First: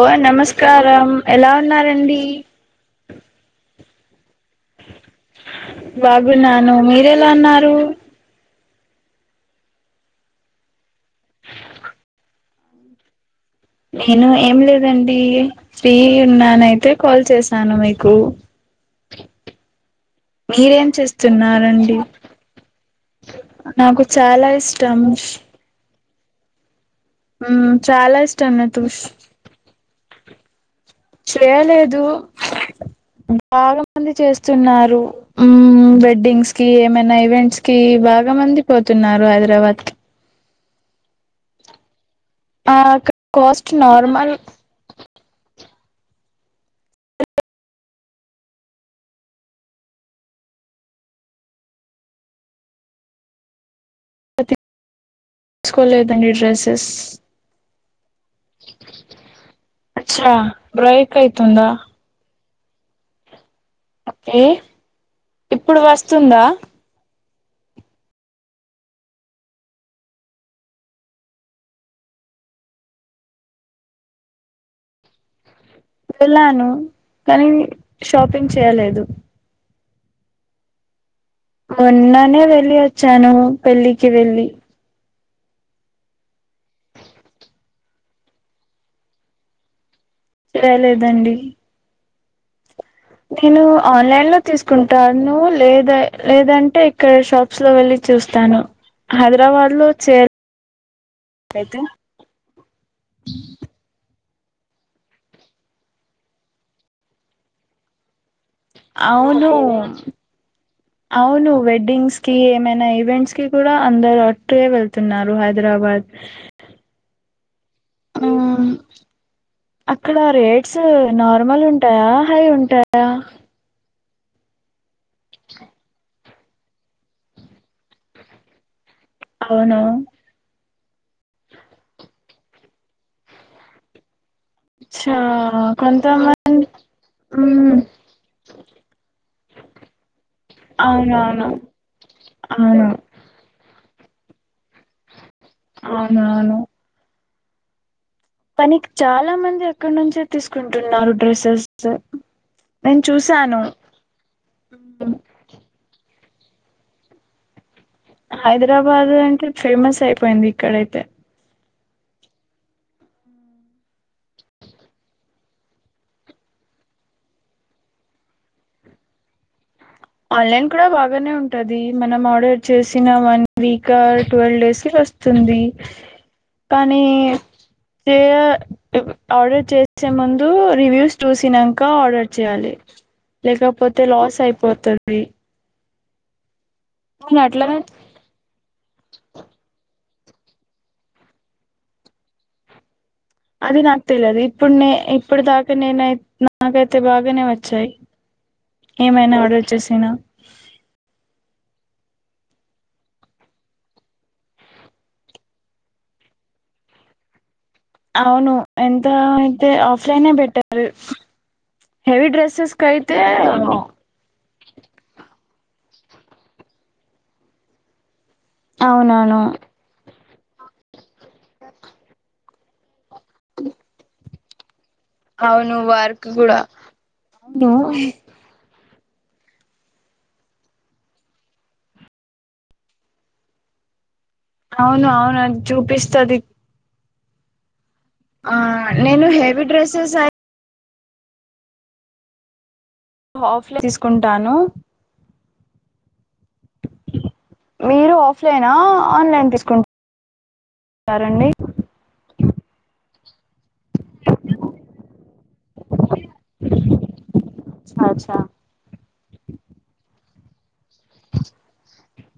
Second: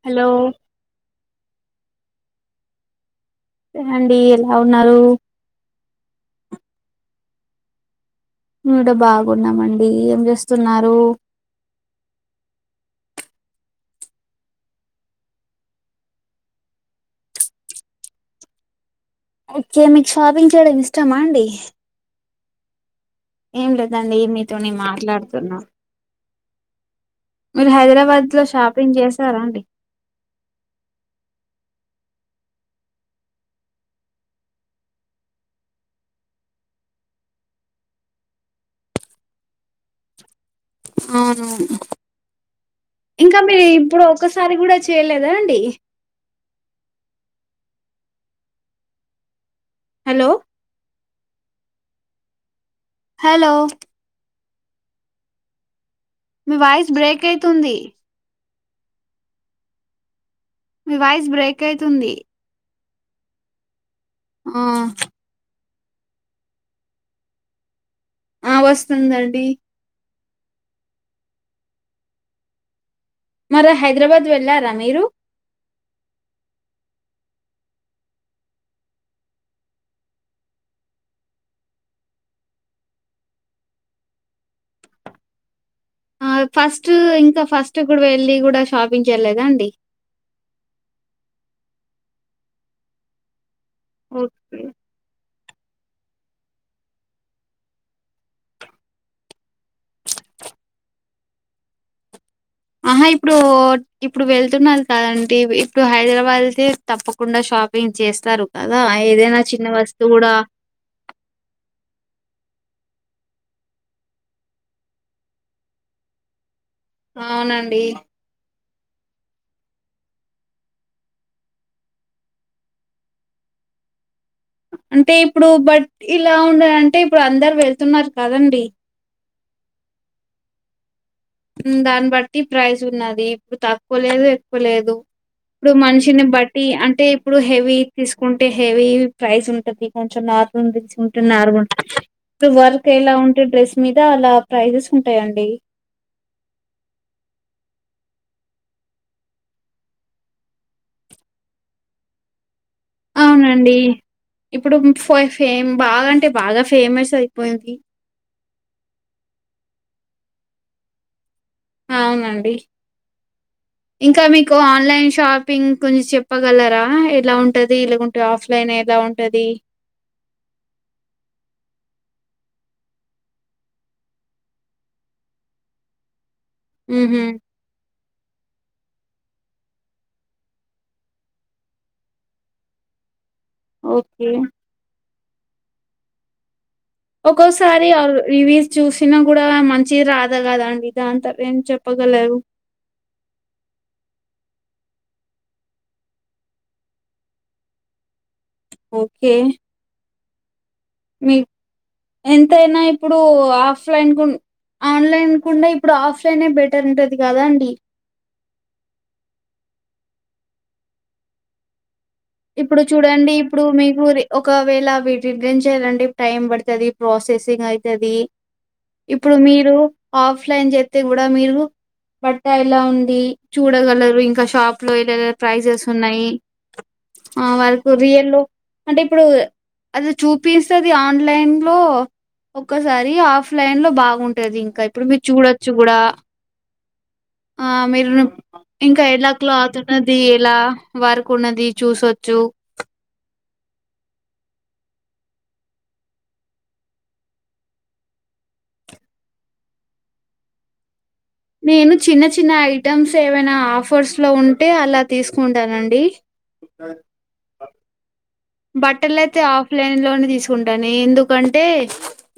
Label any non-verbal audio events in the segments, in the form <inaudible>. ఓ hello నమస్కారం ఎలా ఉన్నారండి <inaudible> అండీ ఎలా ఉన్నారు బాగున్నాను మీరు ఎలా ఉన్నారు నూట బాగున్నామండి ఏం జేస్తున్నారూ నేను ఏం లేదండీ ఫ్రీ ఉన్నానైతే కాల్ చేసాను మీకు ఓకే మీకు షాపింగ్ చేయడం మీరేం ఇష్టమా అండి చేస్తున్నారండి ఏం నాకు లేదండి చాలా మీతోని ఇష్టం మాట్లాడుతున్నా మీరు మ్మ్ చాలా హైదరాబాద్ లో ఇష్టం నాకు షాపింగ్ జేసారా అండి చేయలేదు బాగ మంది చేస్తున్నారు ఊమ్ వెడ్డింగ్స్ కీ ఏమైనా ఈవెంట్స్ కి బాగా మంది పోతున్నారు హైదరాబాద్ కి అవును ఆ ఇంకా మీ కాస్ట్ ఇప్పుడు నార్మల్ ఒక్కసారి గూడచ్ చేయలేదా అండి హలో హలో స్కోలేదండి మీ డ్రెస్సెస్ వాయిస్ బ్రేక్ అయితుంది అచ్చా మీ బ్రేక్ వాయిస్ బ్రేక్ అయితుందా అయితుంది ఒకే ఆ ఇప్పుడు వస్తుందా ఆ వస్తుందండీ మరి హైదరాబాద్ వెళ్లారా మీరు వెళ్ళాను కానీ షాపింగ్ చేయలేదు మోన్ననే వెళ్ళి ఒచ్చాను పెళ్ళికి వెళ్ళి ఆ ఫస్ట్ ఇంక ఫస్ట్ కూడ్ వెళ్ళి గుడా షాపింగ్ చేయలేదా అండి చేయలేదండి తినీ ఆన్లైన్ లో ఓకే తీస్ కుంటాను లేదై లేదంటే ఇక్కడ షాప్స్ లో వెళ్లి చూస్తాను హైదరాబాద్ లో చేర్ <inaudible> అయితే అహా ఇపుడూ ఇప్పుడు వెళ్తున్నాన్ కదండి ఇప్పుడు హైదరాబాద్ కి తప్పకుండ షాపింగ్ చేస్తారు కదా ఆ ఏదైనా అవును చిన్న వస్తువు గుడా అవును వెడ్డింగ్స్ కీ ఏమైనా ఈవెంట్స్ కి కూడా అందరూ అటే వెళ్ తున్నారు హైదరాబాద్ అవునండీ ఆ అక్కడా రేట్స్ నార్మల్ ఉంటాయా హై ఉంటాయా అంటే ఇప్పుడు బట్ ఇలా ఉండనంటే ఇప్పుడు అందరు వెళ్తున్నారు కదండి అవును ఊ దాన్ బట్టి ప్రైస్ ఉన్నది ఇపు తక్వ లేదు ఎక్వ లేదు చా పుడు మనిషిని బట్టీ కొంతమంది అంటే ఇప్పుడు మ్మ్ హెవీ తీసుకుంటే హెవీ ప్రైస్ ఉంటది కొంచెం నార్మల్ దీసుకుంటే అవునవును నార్మ ఉంటది ఇపుడు అవును వర్క్ ఎలా ఉంటే డ్రెస్ మీదా అలా ప్రైజెస్ ఉంటాయండి అవునవును కానీ చాలా మంది అక్క నుంచే తీసుకుంటున్నారు డ్రెస్సెస్ నేను చూసాను అవునండీ ఇప్పుడు ఫొయ్ ఫేమ్ బాగా అంటే బాగా ఫేమస్ అయ్పోయింది హైదరాబాద్ అంటే ఫేమస్ అయిపోయింది ఇక్కడైతే అవునండి ఉ <unintelligible> ఇంకా మీకు ఆన్లైన్ షాపింగ్ కొంచెం చెప్పగలరా ఎలా ఉంటది ఆఫ్లైన్ ఎల ఉంటది ఆన్లైన్ కూడా బాగానే ఉంటది మనం ఆర్డర్ చేసిన వన్ వీక్ ట్వెల్వ్ డేస్లో వస్తుంది కానీ హుహు. <unintelligible> ఆర్డర్ చేసే ముందు రివ్యూస్ చూసినంక ఆర్డర్ చేయాలి లేకపోతే ఓకే. లాస్ అయిపోతది నేను అట్లనే ఒక్కోసారి <unintelligible> చూసినా కూడ మంచిది రాద కదండి దాని తరవా ఏం చెప్పగలరు అదిర్థంలే అది ఇప్పుడున్న ఇప్పుడుదాక <unintelligible> నాకైతే బాగానే వచ్చాయి ఓకే. ఏమైనా ఆర్డర్ చ్చేసిన మీ ఎంతయిన ఇప్పుడు ఆఫ్లైన్ కు ఆన్లైన్ కుడ ఇప్పుడు ఆఫ్లైన్ బెటర్ ఉంటది కదా అండి అవును ఎంత అయితే ఆఫ్లైనే బెటరు ఇప్పుడు చూడండి ఇప్పుడు మీకు ఒకవేళ వీటిం చేయాలంటడి టైం పడుతుంది ప్రాసెసింగ్ అవుతుది ఇప్పుడు అవునవును మీరు ఆఫ్ లైన్ చేస్తతే కూడా మీరు బట్ట ఎలా ఉడి చూడగలరు ఇంకా షా అవును ప్రైజెస్ వర్క్ ఉన్నాయి కూడా అవును <unintelligible> అంటే ఇప్పుడు అది చూపిస్తది ఆన్లైన్ లో ఒక్కసారి ఆఫ్లైన్ లో బాగుంటది ఇంకా ఇప్పుడు అవును మీరు అవును అది చూడొచ్చు కూడ చూపిస్తది ఆ మీరు ఆ ఇంక నేను ఎలాక్ లో హెవీ డ్రెస్సెస్ ఆతున్నది అయి ఎలా <unintelligible> ఉన్నది చూసొచ్చు ఆఫ్ <unintelligible> తీసుకుంటాను మీరు ఆఫ్లైనా ఆన్లైన్ తీసుకుంట <unintelligible> నేను చిన్న చిన్న ఐటమ్స్ ఏమైనా ఆఫర్స్లో ఉంటే అలా తీసుకుంటానండి అచ్చ బట్టలు అయితే ఆఫ్ లైన్ లోనే తీసుకుంటాను ఎందుకంటే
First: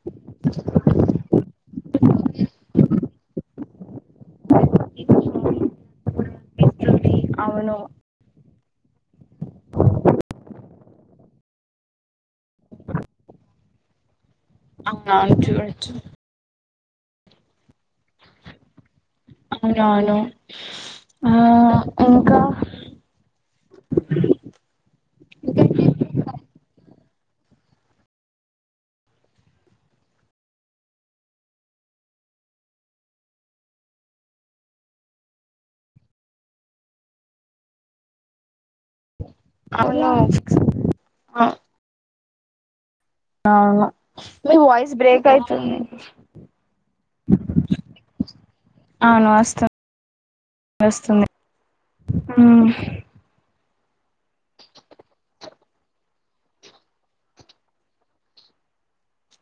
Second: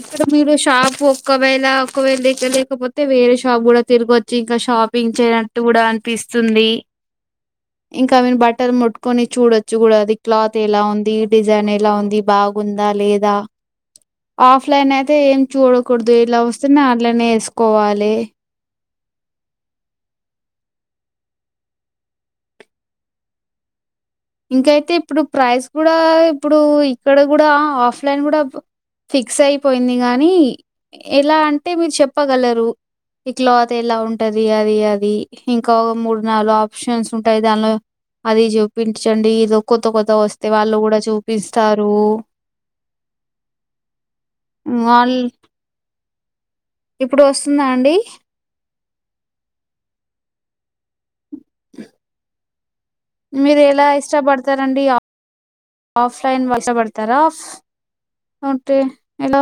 ఇక్కడ మీరు షాప్ ఒక్కవేళ ఒకవేళ ఇక లేకపోతే వేరే షాప్ కూడా తిరగవచ్చు ఇంకా షా <unintelligible> కూడ అనిపిస్తుంది అవును అవి బట్టర్ ముట్టుకొని చూడొచ్చు కూడా అది క్లాత్ ఎలా ఉంది డిజైన్ ఎలా ఉంది బాగుందా లేద ఆఫ్లైన్ అయితే అవునవును ఏం చూడొచ్చు చూడకూడదు ఇలా వస్తేనే అలానే వేసుకోవాలి అవునవును ఆ ఇంకా ఇంకైతే ఇప్పుడు ప్రైస్ కూడా ఇప్పుడు ఇక్కడ కూడా ఆఫ్లైన్ కూడ ఫిక్స్ అయిపోయింది గానీ ఎల అంటే మీరు చెప్పగలరు ఇక్లో అత ఎలా ఉంటది అది అది ఇంకా ఒక మూడు నాలుగు ఆప్షన్స్ ఉంటాయి దాన్లో అది చూపించండి ఇదో కొత్త కొత్త అవును వస్తే వాళ్ళు కూడ చూపిస్తారు అ మీ వాయిస్ ఆల్ బ్రేక్ అయితుంది ఇప్పుడు వస్తుంద అండి అవును వస్తుంది వస్తుంది మీరు ఎలా ఇష్టపడతారండి ఆఫ్లైన్ ఇష్టపడతారా హలో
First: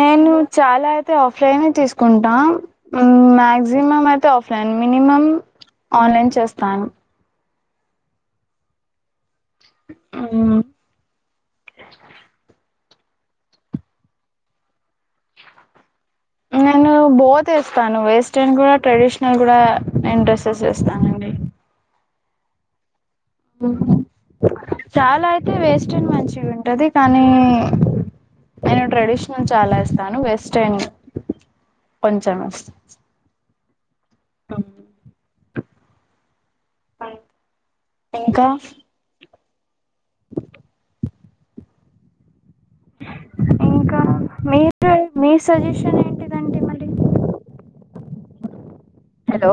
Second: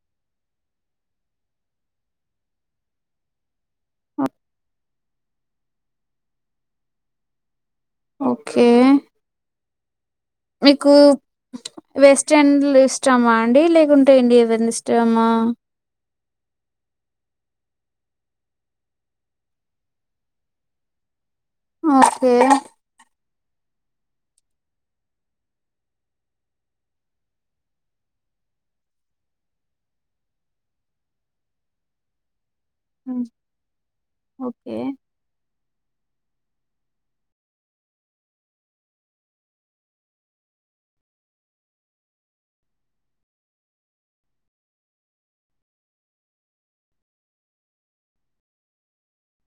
నేను చాల అయితే ఆఫ్లైన్ తీసుకుంటా మ్యా మినిమం అయితే ఆఫ్లైన్ మినిమం ఆన్లైన్ చేస్తాను ఓకే ఆ మీకు వెస్ట్రన్లు ఇష్టమా అండి లేకుంటే ఇండియన్ ఏవన్న ఇష్టామా నేను బోత్ వస్తాను వెస్ట్రన్ కూడా ట్రెడిషనల్ కూడా నేను డ్రెస్సెస్ వేస్తాను ఓకే చాలా అయితే వేస్టన్ మంచి ఉంటది కానీ నేను ట్రెడిషనల్ చాలా ఇస్తాను వెస్ట్రన్ కొంచెం వేస్తా ఉ ఓకే ఆ ఇంకా ఇంకా మీ మీ సజెషన్ ఏంటి హలో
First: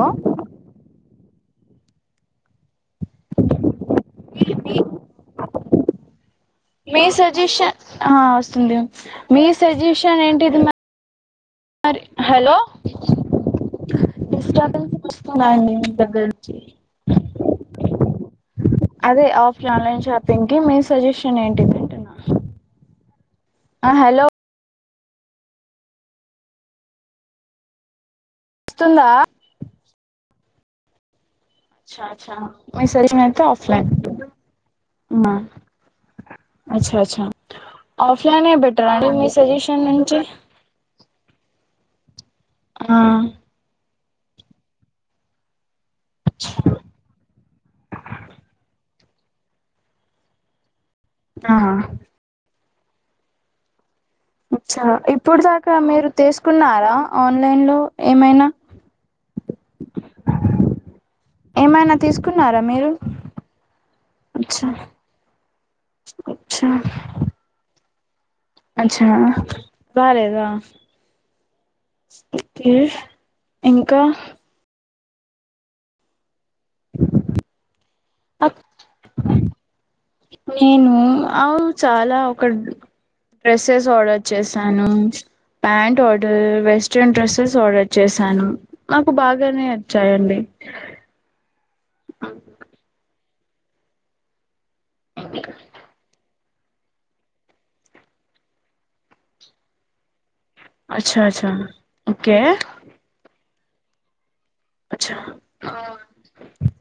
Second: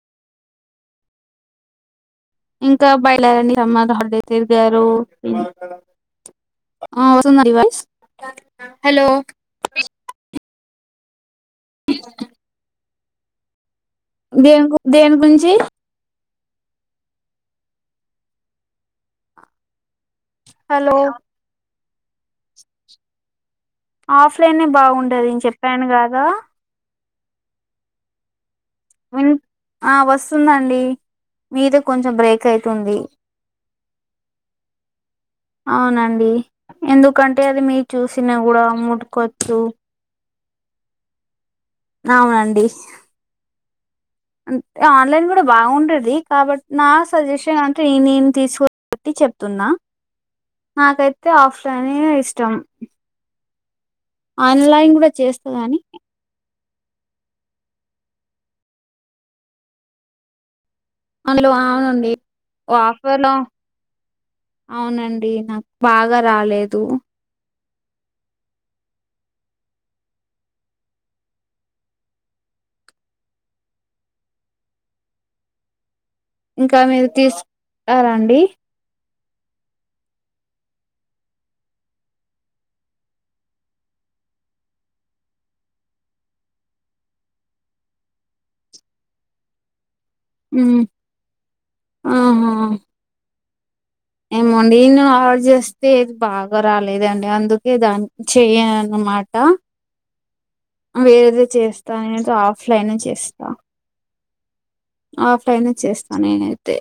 ఇంకా బయలుదేరారండి అమ్మ హాలిడే తిరిగారు మీ ఆ వస్తుందండి వాయిస్ సజెషన్ఆ వస్తుంది హలో మీ సజెషన్ ఏంటిది మరి మరి హలో దేని గు డిస్టర్బెన్స్ దేని వస్తుంది గురించి అండి డిస్టర్బెన్స్ అదే ఆఫ్ న్లైన్ షాపింగ్ కి మీ హలో సజెషన్ ఏంటి ఆ హలో ఆఫ్లైన్ బాగుండది అని చెప్పాను కదా వస్తుందా విన్ ఆ వస్తుందండి మీదే కొంచెం బ్రేక్ అయితుంది లైక్ ఆ అవునండి అచ్చ అచ్చ ఎందుకంటే అది మీరు చూసినా ఆఫ్లైన్ కూడా బెటర్ అండి మీ ముట్టుకోవచ్చు సజెషన్ ఏంటి అవునండి ఆ అంటే ఆన్లైన్ కూడా బాగుంటది ది కాబట్టి నా సజెషన్ అంటే నీను తీసుకునే దాన్ని బట్టి చెప్తున్నా నాకైతే ఆఫ్లైన్ ఇష్టం అచ్చా ఆన్లైన్ కూడా ఇప్పుడు చేస్తా దాకా గాని మీరు తీసుకున్నారా ఆన్లైన్ లో ఏమైనా అందులో ఏమైనా అవునండి తీసుకున్నారా ఓ మీరు ఆఫర్లో అచ్చా అవునండి నాకు బాగా అచ్చా రాలేదు అచ్చరాలేదా లే ఇంకా ఇంకా మీరు తీసుకున్నారా అండి నేను ఆ చాలా ఒక డ్రెస్సెస్ ఆర్డర్ చేశాను pant order western dresses order చేశాను నాకు బాగానే వచ్చాయండి ఉ ఆహా ఏమో నేను ఆర్డర్ చేస్తే ఐతే బాగా రాలేదండి అందుకే దాన్ని చెయ అన్నమాట వేరే అచ్చా ఏదో అచ్చా చేస్తా నేను ఓకే ఆఫ్లైన్ చేస్తా అచ్చా ఆఫ్లైన్ చేస్తా నేనైతే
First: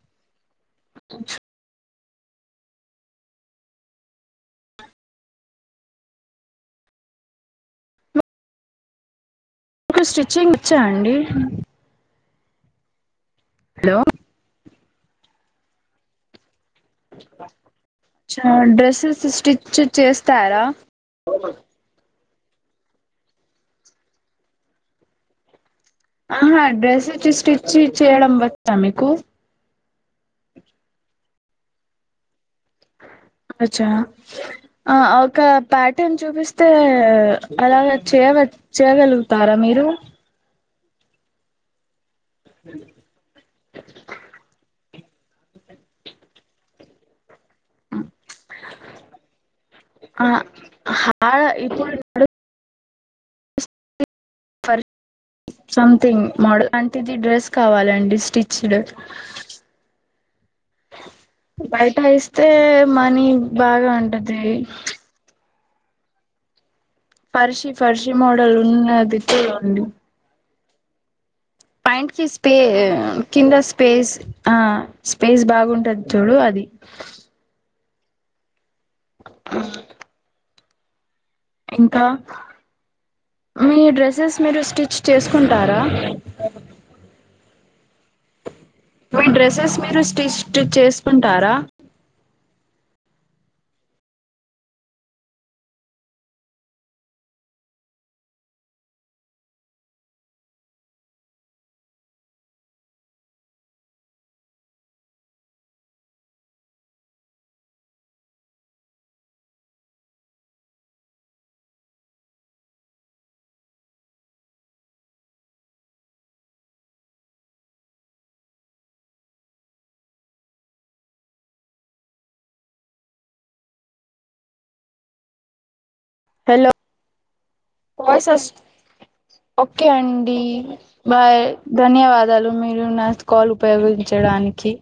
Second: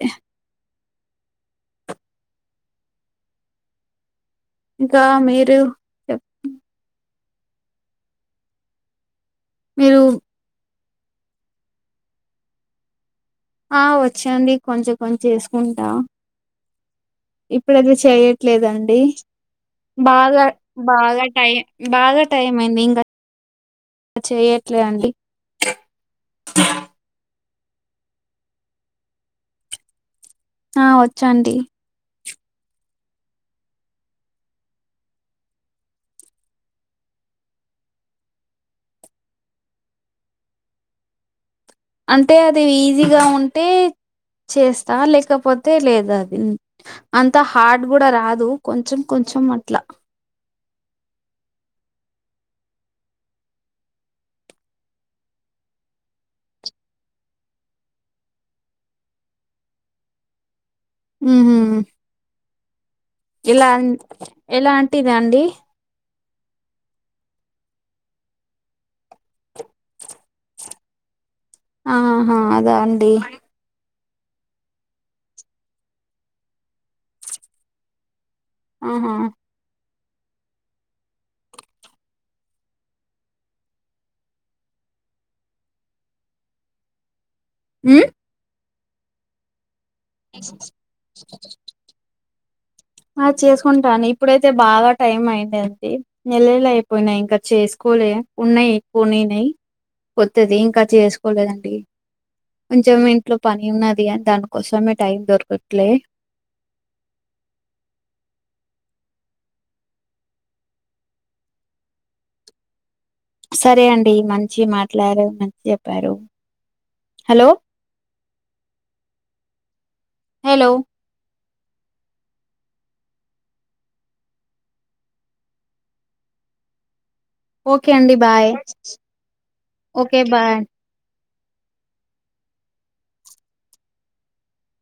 ఇంకా మీరు చెప్ ఒక మీరు స్టిచ్చింగ్ అచ్చా అండి ఆ హలో వచ్చేండి కొంచెం కొంచెం చేసుకుంటా ఇప్పుడు ఐతే చెయట్లేదండి డ్రెస్సెస్ స్టిచ్ బాగా చేస్తారా బాగా టై బాగా టైం అయింది ఇంకా చెయట్లే అండి ఆహా డ్రెస్ వచ్చి స్టిచ్చి చేయడం వచ్చా మీకు ఆ వచ్చండి అచ్చా ఆ ఒక ప్యాటర్న్ చూపిస్తే అలాగా చేయవచ్ చేయగలుగుతారా మీరు అంటే అది ఈజీగా ఉంటే చేస్తా లేకపోతే లేదుా అది అంత హార్ట్ గూడా రాదు కొంచెం కొంచెం అట్లా ఆ హా ఇప్పు ఫ సంథింగ్ మోడల్ లాంటిది డ్రెస్ కావాలండి స్టిచ్డ్ ఉహుమ్ బయటైస్తతే మనీ బాగా ఉంటది రండి పర్శి ఫర్షి మోడల్ ఉన్నది చూడండి ప్యాంస్కి ఆహా పే అదా అండి కింద స్పేస్ ఆ స్పేస్ బాగుంటాది చూడు అది ఆహా ఇంకా మీ డ్రెస్సెస్ మీరు స్టిచ్ చేసుకుంటారా ఉ మీ డ్రెస్సెస్ మీరు సస్టిచ్డ్ చేసుకుంటారా ఆ చేసుకుంటాను ఇప్పుడైతే బాగా టైం అయిందండి నెల్లళ్లు అయిపోయినాయి ఇంకా చేస్కూలే ఉన్నాయి పునీనాయి కొత్తది ఇంకా చేసుకోలేదండి కొంచెం ఇంట్లో పని ఉన్నది అ దానికోసమే టైం దొరకట్లే సరే అండి మంచి మాట్లాారు మంచి చెప్పారు హలో హలో హలో ఓకే అండి వాయిస్ అస్ బాయ్ ఓకే అండి బాయ్ ధన్యవాదాలు మీరు నా కాల్ ఉపయోగించడానికి